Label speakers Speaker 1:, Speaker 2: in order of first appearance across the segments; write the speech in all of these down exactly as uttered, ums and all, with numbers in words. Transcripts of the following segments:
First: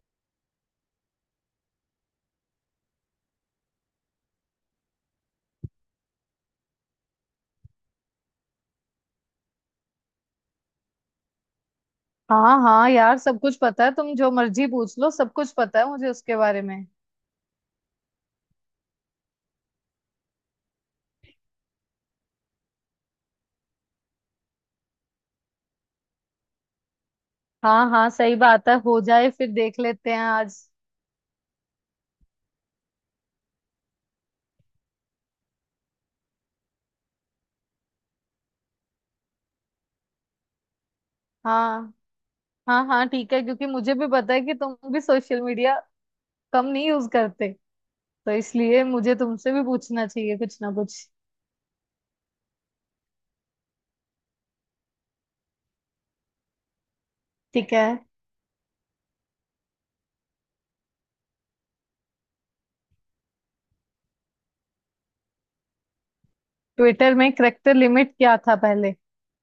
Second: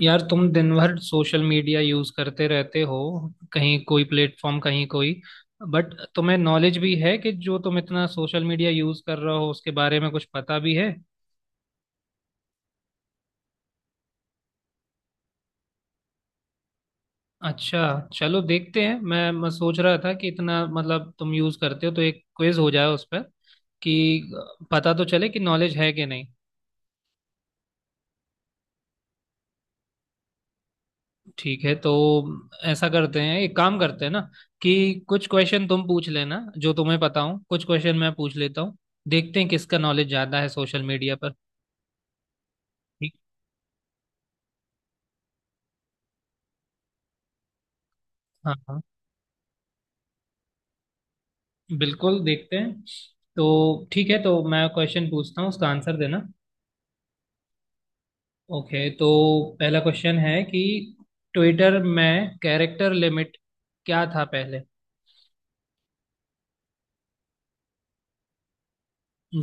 Speaker 1: यार, तुम दिन भर सोशल मीडिया यूज करते रहते हो। कहीं कोई प्लेटफॉर्म, कहीं कोई। बट तुम्हें नॉलेज भी है कि जो तुम इतना सोशल मीडिया यूज कर रहे हो, उसके बारे में कुछ पता भी है?
Speaker 2: हाँ हाँ, यार सब कुछ पता है। तुम जो मर्जी पूछ लो, सब कुछ पता है मुझे उसके बारे में।
Speaker 1: अच्छा, चलो देखते हैं। मैं, मैं सोच रहा था कि इतना मतलब तुम यूज करते हो, तो एक क्विज हो जाए उस पर, कि पता तो चले कि नॉलेज है कि नहीं।
Speaker 2: हाँ हाँ, सही बात है। हो जाए, फिर देख लेते हैं आज।
Speaker 1: ठीक है, तो ऐसा करते हैं, एक काम करते हैं ना कि कुछ क्वेश्चन तुम पूछ लेना जो तुम्हें पता हो, कुछ क्वेश्चन मैं पूछ लेता हूँ। देखते हैं किसका नॉलेज ज्यादा है सोशल मीडिया पर।
Speaker 2: हाँ हाँ हाँ,
Speaker 1: ठीक।
Speaker 2: ठीक है, क्योंकि मुझे भी पता है कि तुम भी सोशल मीडिया कम नहीं यूज करते। तो
Speaker 1: हाँ हाँ,
Speaker 2: इसलिए मुझे तुमसे भी पूछना चाहिए कुछ ना कुछ।
Speaker 1: बिल्कुल देखते हैं। तो ठीक है, तो मैं क्वेश्चन पूछता हूँ, उसका आंसर देना।
Speaker 2: ठीक है।
Speaker 1: ओके तो पहला क्वेश्चन है कि ट्विटर में कैरेक्टर लिमिट क्या था पहले?
Speaker 2: ट्विटर में करेक्टर लिमिट क्या था पहले?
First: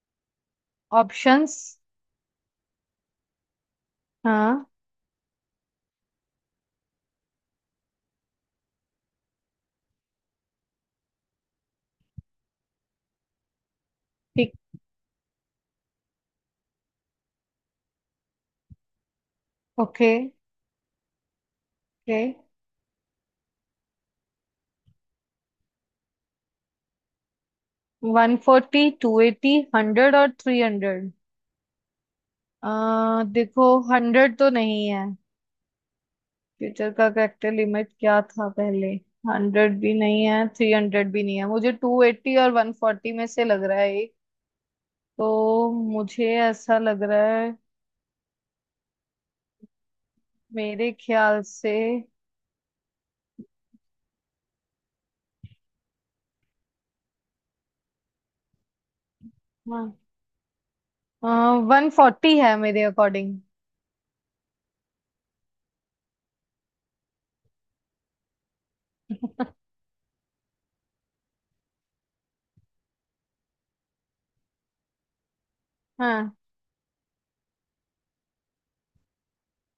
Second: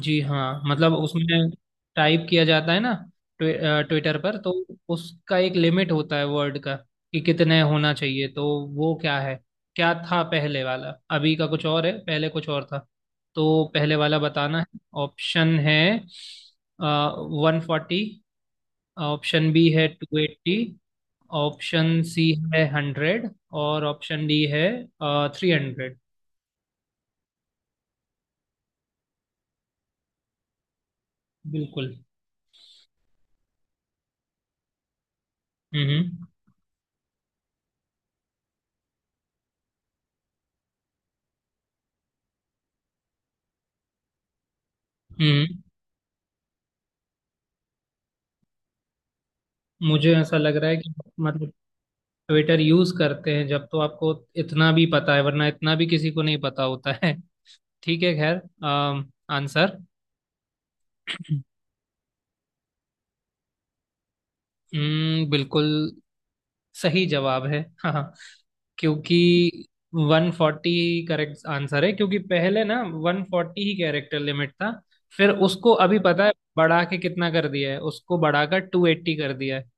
Speaker 1: जी हाँ, मतलब उसमें
Speaker 2: ऑप्शंस?
Speaker 1: टाइप किया जाता है ना। ट्वि, ट्विटर पर तो
Speaker 2: हाँ।
Speaker 1: उसका एक लिमिट होता है वर्ड का, कि कितने होना चाहिए। तो वो क्या है? क्या था पहले वाला? अभी का कुछ और है, पहले कुछ और था। तो पहले वाला
Speaker 2: ठीक।
Speaker 1: बताना है। ऑप्शन है वन फोर्टी। ऑप्शन बी है
Speaker 2: okay,
Speaker 1: two eighty. Option
Speaker 2: okay.
Speaker 1: C है हंड्रेड। और ऑप्शन डी है three hundred.
Speaker 2: One forty, two eighty, hundred और थ्री हंड्रेड।
Speaker 1: बिल्कुल।
Speaker 2: आ, देखो। हंड्रेड तो नहीं है।
Speaker 1: हम्म हम्म
Speaker 2: फ्यूचर का कैपिटल लिमिट क्या था पहले? हंड्रेड भी नहीं है, थ्री हंड्रेड भी नहीं है। मुझे टू एट्टी और वन फोर्टी में से लग रहा है एक।
Speaker 1: हम्म।
Speaker 2: तो मुझे ऐसा लग रहा है।
Speaker 1: मुझे ऐसा लग रहा है
Speaker 2: मेरे
Speaker 1: कि,
Speaker 2: ख्याल
Speaker 1: मतलब
Speaker 2: से।
Speaker 1: ट्विटर यूज करते हैं जब, तो आपको इतना भी पता है, वरना इतना भी किसी को नहीं पता होता है। ठीक है, खैर। अम, आंसर।
Speaker 2: वन फोर्टी है मेरे अकॉर्डिंग।
Speaker 1: हम्म, बिल्कुल सही जवाब है। हाँ हाँ, क्योंकि वन फोर्टी करेक्ट आंसर है, क्योंकि पहले ना वन फोर्टी ही कैरेक्टर लिमिट था। फिर उसको अभी पता है
Speaker 2: हाँ,
Speaker 1: बढ़ा के कितना कर दिया है? उसको बढ़ाकर टू एट्टी कर दिया है।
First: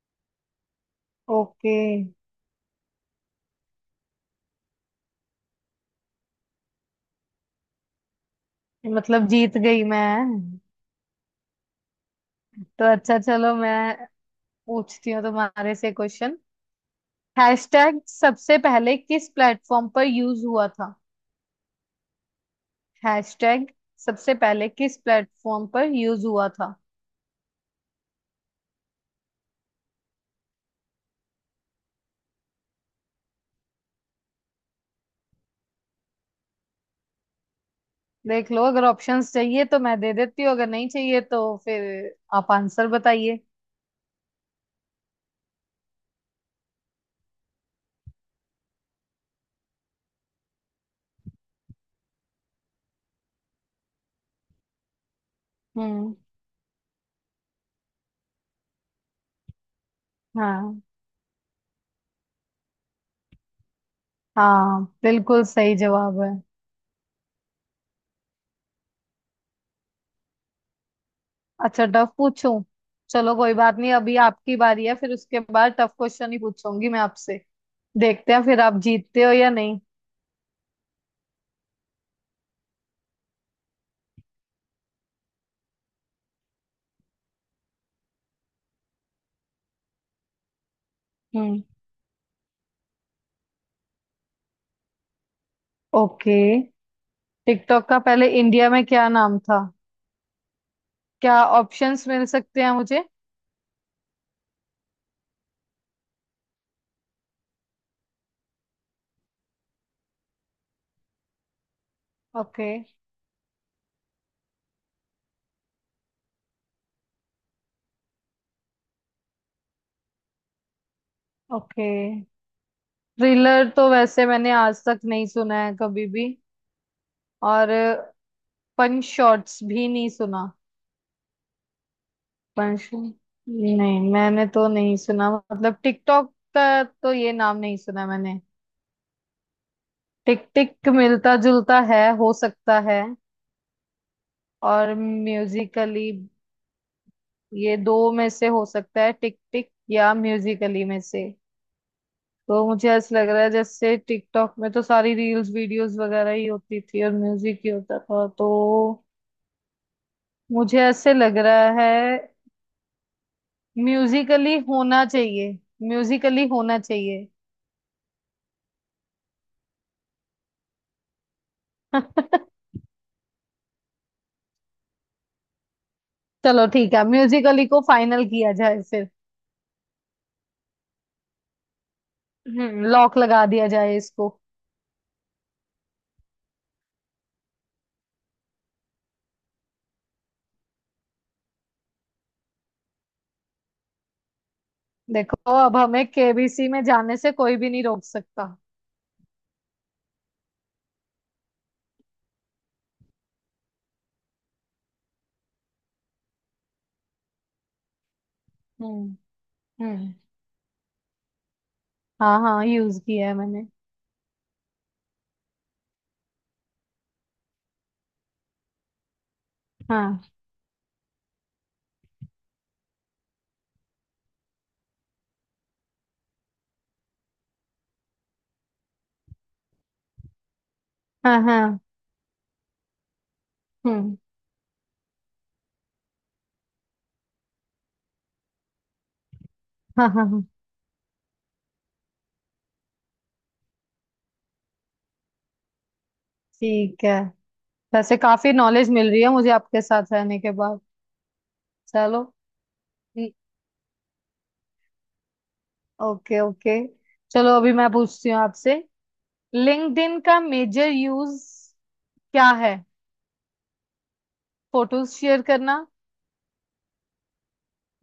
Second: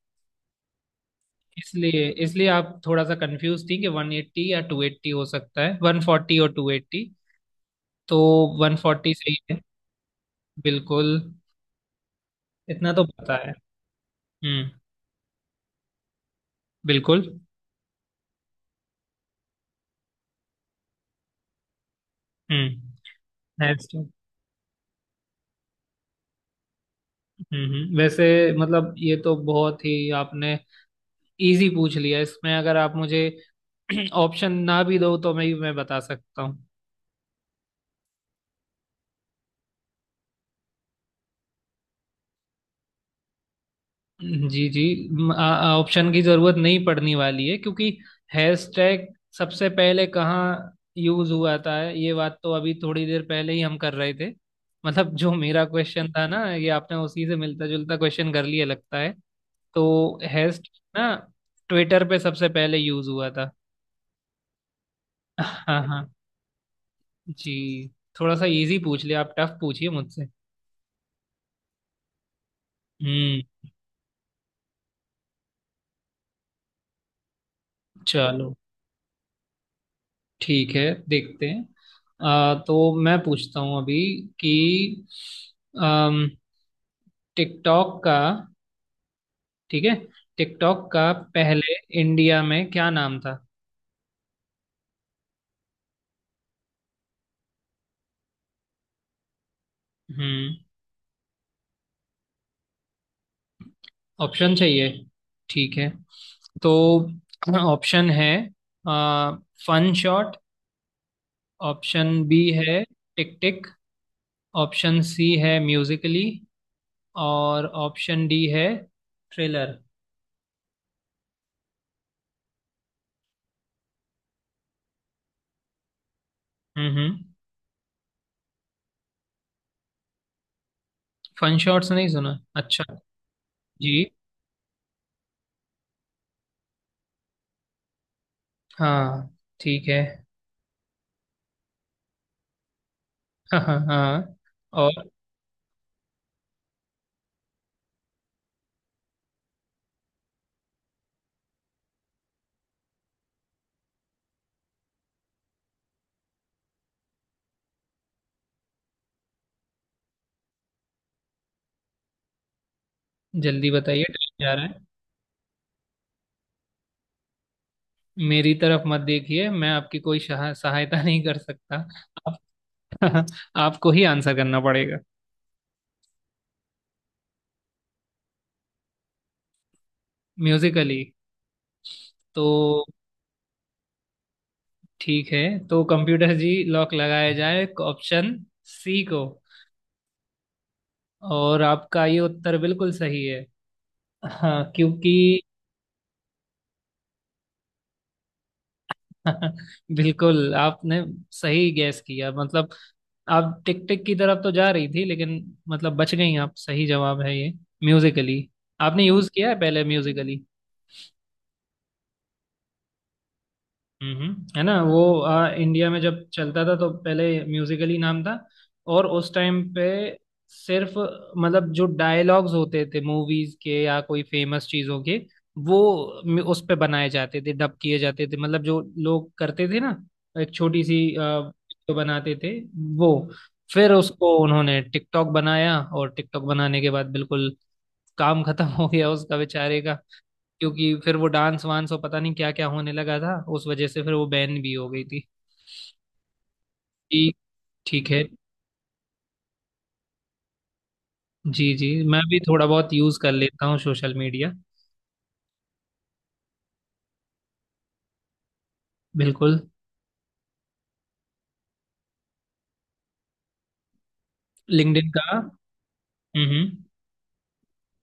Speaker 2: ओके,
Speaker 1: इसलिए इसलिए आप थोड़ा सा कंफ्यूज थी कि वन एट्टी या टू एट्टी हो सकता है, वन फोर्टी और टू एट्टी। तो वन फोर्टी
Speaker 2: मतलब
Speaker 1: सही
Speaker 2: जीत
Speaker 1: है।
Speaker 2: गई मैं।
Speaker 1: बिल्कुल,
Speaker 2: तो
Speaker 1: इतना तो
Speaker 2: अच्छा,
Speaker 1: पता है।
Speaker 2: चलो मैं
Speaker 1: हम्म,
Speaker 2: पूछती हूँ तुम्हारे से क्वेश्चन।
Speaker 1: बिल्कुल।
Speaker 2: हैशटैग सबसे पहले किस प्लेटफॉर्म पर यूज हुआ था?
Speaker 1: हम्म।
Speaker 2: Hashtag
Speaker 1: hash. हम्म।
Speaker 2: सबसे पहले किस प्लेटफॉर्म पर यूज हुआ था?
Speaker 1: हम्म, वैसे मतलब ये तो बहुत ही आपने इजी पूछ लिया। इसमें अगर आप मुझे ऑप्शन ना भी दो, तो मैं मैं बता सकता हूँ।
Speaker 2: देख लो, अगर ऑप्शंस चाहिए तो मैं दे देती हूँ, अगर नहीं चाहिए तो फिर आप आंसर बताइए।
Speaker 1: जी जी। म- आ- ऑप्शन की जरूरत नहीं पड़ने वाली है, क्योंकि हैशटैग सबसे पहले कहाँ यूज हुआ था ये बात तो अभी थोड़ी देर पहले ही हम कर रहे थे। मतलब जो मेरा क्वेश्चन
Speaker 2: हम्म।
Speaker 1: था ना, ये आपने उसी से मिलता जुलता क्वेश्चन कर लिया लगता है। तो हैश
Speaker 2: हाँ
Speaker 1: ना ट्विटर पे सबसे पहले यूज हुआ था।
Speaker 2: हाँ, बिल्कुल सही
Speaker 1: हाँ हाँ
Speaker 2: जवाब है।
Speaker 1: जी, थोड़ा सा इजी पूछ लिया आप, टफ पूछिए मुझसे।
Speaker 2: अच्छा, टफ पूछूं? चलो
Speaker 1: हम्म।
Speaker 2: कोई बात नहीं, अभी आपकी बारी है, फिर उसके बाद टफ क्वेश्चन ही पूछूंगी मैं आपसे। देखते हैं
Speaker 1: चलो,
Speaker 2: फिर आप जीतते हो या नहीं।
Speaker 1: ठीक है, देखते हैं। आ, तो मैं पूछता हूँ अभी कि टिकटॉक का, ठीक है, टिकटॉक का
Speaker 2: हम्म,
Speaker 1: पहले इंडिया में क्या नाम था?
Speaker 2: ओके, टिकटॉक का पहले इंडिया में क्या नाम था?
Speaker 1: हम्म।
Speaker 2: क्या ऑप्शंस मिल सकते हैं मुझे?
Speaker 1: ऑप्शन चाहिए? ठीक है, तो ऑप्शन है आ, fun shot. Option B
Speaker 2: okay,
Speaker 1: है टिक टिक। ऑप्शन सी है म्यूजिकली। और ऑप्शन डी है थ्रिलर।
Speaker 2: ओके। थ्रिलर तो वैसे मैंने आज तक नहीं सुना है कभी भी।
Speaker 1: हम्म हम्म,
Speaker 2: और पंच शॉट्स भी नहीं सुना।
Speaker 1: फन शॉट्स नहीं सुना, अच्छा।
Speaker 2: पंच
Speaker 1: जी
Speaker 2: नहीं मैंने तो नहीं सुना, मतलब टिकटॉक का तो ये नाम नहीं सुना मैंने।
Speaker 1: हाँ, ठीक है।
Speaker 2: टिक टिक मिलता जुलता है, हो सकता है।
Speaker 1: हाँ हाँ हाँ।
Speaker 2: और
Speaker 1: और
Speaker 2: म्यूजिकली। ये दो में से हो सकता है, टिक टिक या म्यूजिकली में से। तो मुझे ऐसा लग रहा है, जैसे टिकटॉक में तो सारी रील्स वीडियोस वगैरह ही होती थी और म्यूजिक ही होता था, तो। मुझे ऐसे लग रहा है।
Speaker 1: जल्दी बताइए, टाइम जा
Speaker 2: म्यूजिकली
Speaker 1: रहा है।
Speaker 2: होना चाहिए। म्यूजिकली होना चाहिए।
Speaker 1: मेरी तरफ मत देखिए, मैं आपकी कोई शहा- सहायता नहीं कर सकता। आप, आपको ही आंसर करना पड़ेगा।
Speaker 2: चलो ठीक है, म्यूजिकली को फाइनल किया जाए फिर।
Speaker 1: म्यूजिकली। तो
Speaker 2: हम्म लॉक लगा दिया जाए इसको।
Speaker 1: ठीक है, तो कंप्यूटर जी, लॉक लगाया जाए ऑप्शन सी को। और आपका ये उत्तर बिल्कुल सही है। हाँ क्योंकि,
Speaker 2: देखो, अब हमें केबीसी में जाने से कोई भी नहीं रोक सकता।
Speaker 1: बिल्कुल आपने सही गैस किया, मतलब आप टिक टिक की तरफ तो जा रही थी, लेकिन मतलब बच गई आप। सही जवाब है ये म्यूजिकली। आपने
Speaker 2: हम्म,
Speaker 1: यूज किया है पहले
Speaker 2: हम्म।
Speaker 1: म्यूजिकली।
Speaker 2: हाँ हाँ, यूज किया है मैंने।
Speaker 1: हम्म, है ना वो आ, इंडिया में जब चलता था, तो पहले म्यूजिकली नाम था। और उस टाइम पे
Speaker 2: हाँ
Speaker 1: सिर्फ मतलब जो डायलॉग्स होते थे मूवीज के या कोई फेमस चीजों के, वो म- उस पे बनाए जाते थे, डब किए जाते थे। मतलब जो लोग करते थे ना, एक छोटी सी
Speaker 2: हाँ हाँ।
Speaker 1: वीडियो बनाते थे वो। फिर
Speaker 2: हम्म।
Speaker 1: उसको उन्होंने टिकटॉक बनाया, और टिकटॉक बनाने के बाद बिल्कुल काम खत्म हो गया उसका, बेचारे।
Speaker 2: हाँ हाँ हाँ।
Speaker 1: क्योंकि फिर वो डांस वांस और पता नहीं क्या क्या होने लगा था, उस वजह से फिर वो बैन भी हो गई थी।
Speaker 2: ठीक है।
Speaker 1: ठीक। ठीक
Speaker 2: वैसे
Speaker 1: है।
Speaker 2: काफी नॉलेज मिल रही है मुझे आपके साथ रहने के बाद।
Speaker 1: जी जी, मैं
Speaker 2: चलो।
Speaker 1: भी थोड़ा बहुत यूज कर लेता हूँ सोशल मीडिया।
Speaker 2: Okay, okay. चलो, अभी मैं पूछती हूँ आपसे।
Speaker 1: बिल्कुल।
Speaker 2: लिंक्डइन का मेजर यूज क्या है? फोटोज
Speaker 1: लिंक्डइन का,
Speaker 2: शेयर करना।
Speaker 1: हम्म हम्म।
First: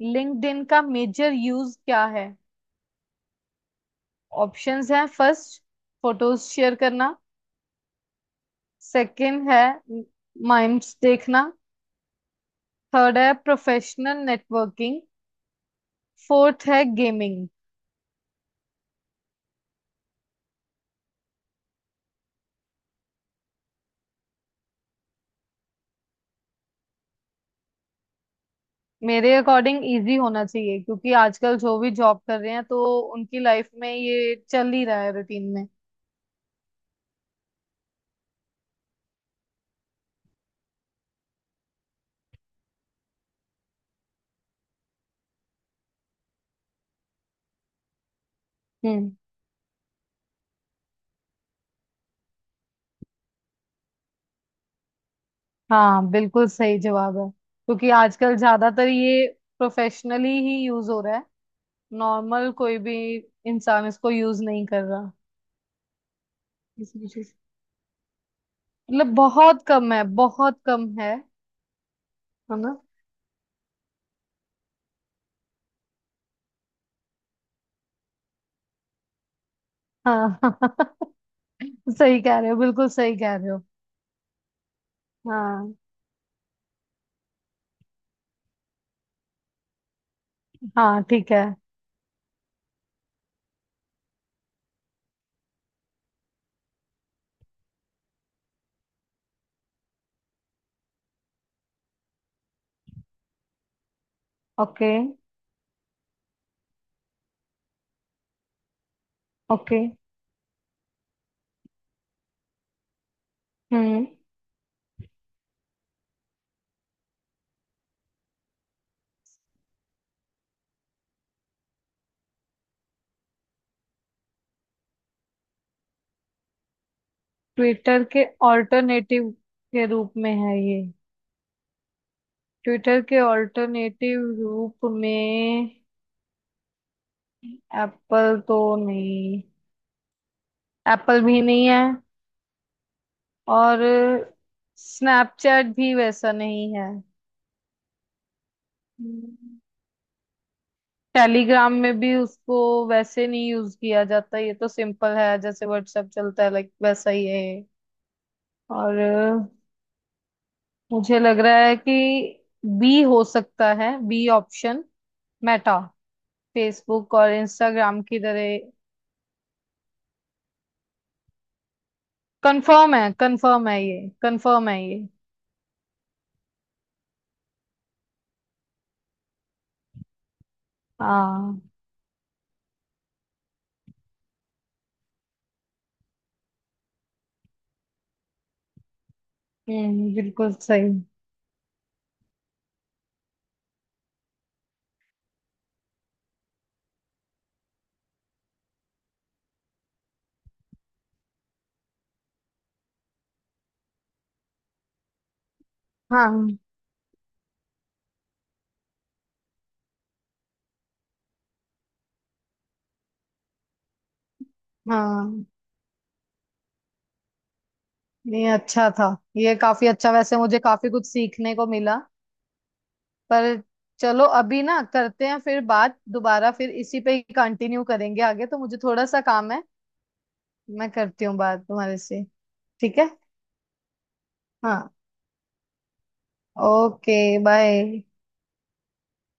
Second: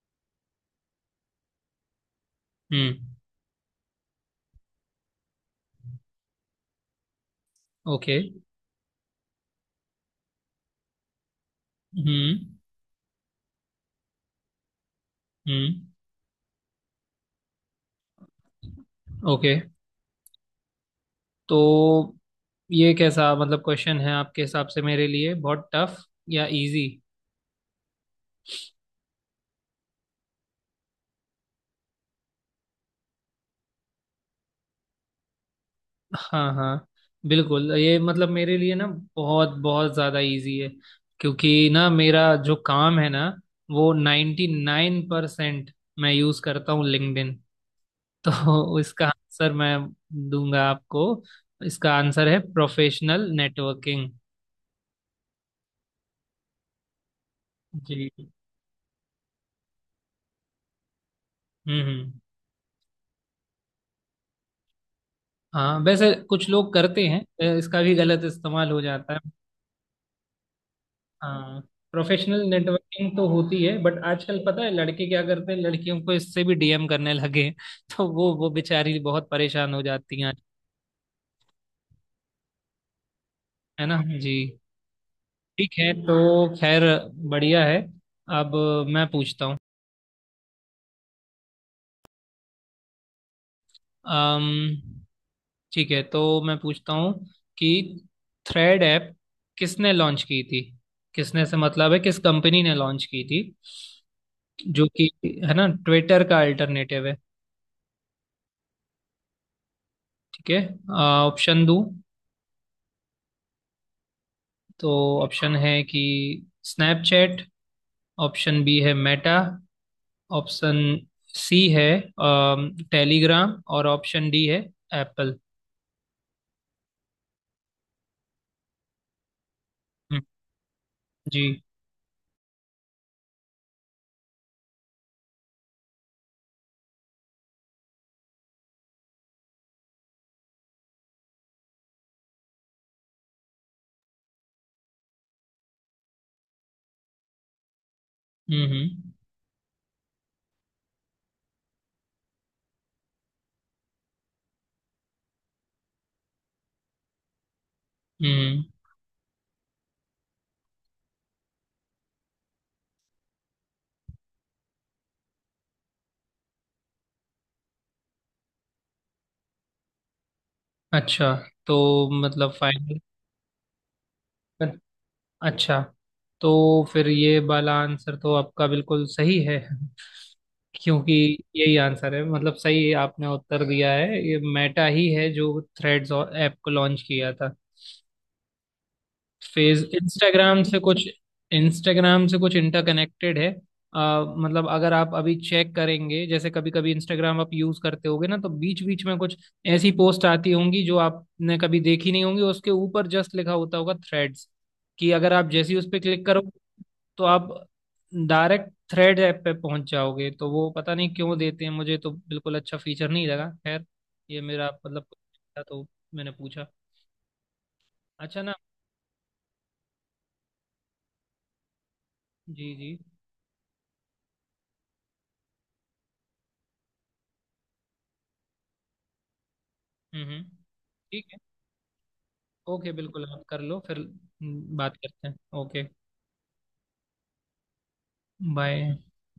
Speaker 2: लिंक्डइन का मेजर यूज क्या है?
Speaker 1: हम्म,
Speaker 2: ऑप्शंस हैं। फर्स्ट, फोटोज शेयर करना।
Speaker 1: ओके।
Speaker 2: सेकंड है माइम्स देखना।
Speaker 1: हम्म
Speaker 2: थर्ड है प्रोफेशनल नेटवर्किंग।
Speaker 1: हम्म।
Speaker 2: फोर्थ है गेमिंग।
Speaker 1: ओके, तो ये कैसा मतलब क्वेश्चन है आपके हिसाब से मेरे लिए, बहुत टफ या इजी?
Speaker 2: मेरे अकॉर्डिंग इजी होना चाहिए, क्योंकि आजकल जो भी जॉब कर रहे हैं, तो उनकी लाइफ में ये चल ही रहा है रूटीन में।
Speaker 1: हाँ हाँ, बिल्कुल ये मतलब मेरे लिए ना, बहुत बहुत ज़्यादा इजी है। क्योंकि ना मेरा जो काम है ना, वो नाइन्टी नाइन परसेंट मैं यूज़ करता हूँ लिंक्डइन। तो इसका
Speaker 2: हम्म।
Speaker 1: आंसर मैं दूंगा आपको। इसका आंसर है प्रोफेशनल नेटवर्किंग।
Speaker 2: हाँ, बिल्कुल सही जवाब है, क्योंकि
Speaker 1: जी।
Speaker 2: आजकल ज्यादातर ये प्रोफेशनली ही यूज हो रहा है।
Speaker 1: हम्म हम्म।
Speaker 2: नॉर्मल कोई भी इंसान इसको यूज नहीं कर रहा।
Speaker 1: हाँ, वैसे कुछ लोग
Speaker 2: इस
Speaker 1: करते
Speaker 2: वजह
Speaker 1: हैं,
Speaker 2: से,
Speaker 1: अ, इसका भी गलत इस्तेमाल हो जाता
Speaker 2: मतलब
Speaker 1: है।
Speaker 2: बहुत कम है, बहुत कम है।
Speaker 1: हाँ, प्रोफेशनल
Speaker 2: है ना।
Speaker 1: नेटवर्किंग तो होती है, बट आजकल पता है लड़के क्या करते हैं? लड़कियों को इससे भी डीएम करने लगे हैं। तो वो वो बेचारी बहुत परेशान हो जाती हैं।
Speaker 2: हाँ, सही कह रहे हो, बिल्कुल सही कह रहे हो।
Speaker 1: है ना जी। ठीक
Speaker 2: हाँ।
Speaker 1: है तो, खैर, बढ़िया है। अब मैं पूछता हूँ।
Speaker 2: हाँ ठीक है।
Speaker 1: अम्म ठीक है, तो मैं पूछता हूँ कि थ्रेड ऐप किसने लॉन्च की थी? किसने से मतलब है किस कंपनी ने लॉन्च की थी, जो
Speaker 2: ओके,
Speaker 1: कि है ना ट्विटर का अल्टरनेटिव है।
Speaker 2: ओके।
Speaker 1: ठीक है, ऑप्शन दूं
Speaker 2: हम्म।
Speaker 1: तो, ऑप्शन है कि स्नैपचैट। ऑप्शन बी है मेटा। ऑप्शन सी है टेलीग्राम। और ऑप्शन डी है एप्पल।
Speaker 2: ट्विटर के ऑल्टरनेटिव के रूप में है ये?
Speaker 1: जी।
Speaker 2: ट्विटर के ऑल्टरनेटिव रूप में। एप्पल तो नहीं। एप्पल भी नहीं है। और स्नैपचैट भी वैसा नहीं है।
Speaker 1: हम्म। जी। हम्म।
Speaker 2: हम्म, टेलीग्राम में भी उसको वैसे नहीं यूज किया जाता। ये तो सिंपल है, जैसे व्हाट्सएप चलता है, लाइक वैसा ही है ये।
Speaker 1: हम्म,
Speaker 2: और अ, मुझे लग रहा है कि बी हो सकता है, बी ऑप्शन मेटा। फेसबुक और इंस्टाग्राम की तरह।
Speaker 1: अच्छा, तो मतलब
Speaker 2: कंफर्म
Speaker 1: फाइनल?
Speaker 2: है, कंफर्म है ये, कंफर्म है ये।
Speaker 1: अच्छा, तो फिर ये वाला आंसर तो आपका बिल्कुल सही है, क्योंकि
Speaker 2: हाँ।
Speaker 1: यही आंसर है, मतलब सही आपने उत्तर दिया है। ये मेटा ही है जो थ्रेड्स ऐप को लॉन्च किया था। फेस
Speaker 2: हम्म, बिल्कुल
Speaker 1: इंस्टाग्राम से
Speaker 2: सही।
Speaker 1: कुछ इंस्टाग्राम से कुछ इंटरकनेक्टेड है। आ, मतलब अगर आप अभी चेक करेंगे जैसे, कभी कभी इंस्टाग्राम आप यूज करते होगे ना, तो बीच बीच में कुछ ऐसी पोस्ट आती होंगी जो आपने कभी देखी नहीं होंगी, उसके ऊपर जस्ट लिखा होता होगा थ्रेड्स, कि अगर आप जैसे ही उस पर क्लिक करो,
Speaker 2: हाँ
Speaker 1: तो आप डायरेक्ट थ्रेड ऐप पे पहुंच जाओगे। तो वो पता नहीं क्यों देते हैं, मुझे तो बिल्कुल अच्छा फीचर नहीं लगा, खैर। ये मेरा मतलब
Speaker 2: हाँ।
Speaker 1: था, तो मैंने पूछा। अच्छा
Speaker 2: नहीं,
Speaker 1: ना?
Speaker 2: अच्छा था। ये काफी अच्छा, वैसे मुझे काफी कुछ सीखने को मिला।
Speaker 1: जी जी।
Speaker 2: पर, चलो अभी ना करते हैं फिर बात दोबारा, फिर इसी पे ही कंटिन्यू करेंगे आगे, तो मुझे थोड़ा सा काम है।
Speaker 1: हम्म हम्म।
Speaker 2: मैं करती
Speaker 1: ठीक
Speaker 2: हूँ
Speaker 1: है,
Speaker 2: बात तुम्हारे से।
Speaker 1: ओके,
Speaker 2: ठीक है।
Speaker 1: बिल्कुल आप कर लो, फिर हम्म,
Speaker 2: हाँ।
Speaker 1: बात करते हैं। ओके।
Speaker 2: ओके। बाय।
Speaker 1: बाय।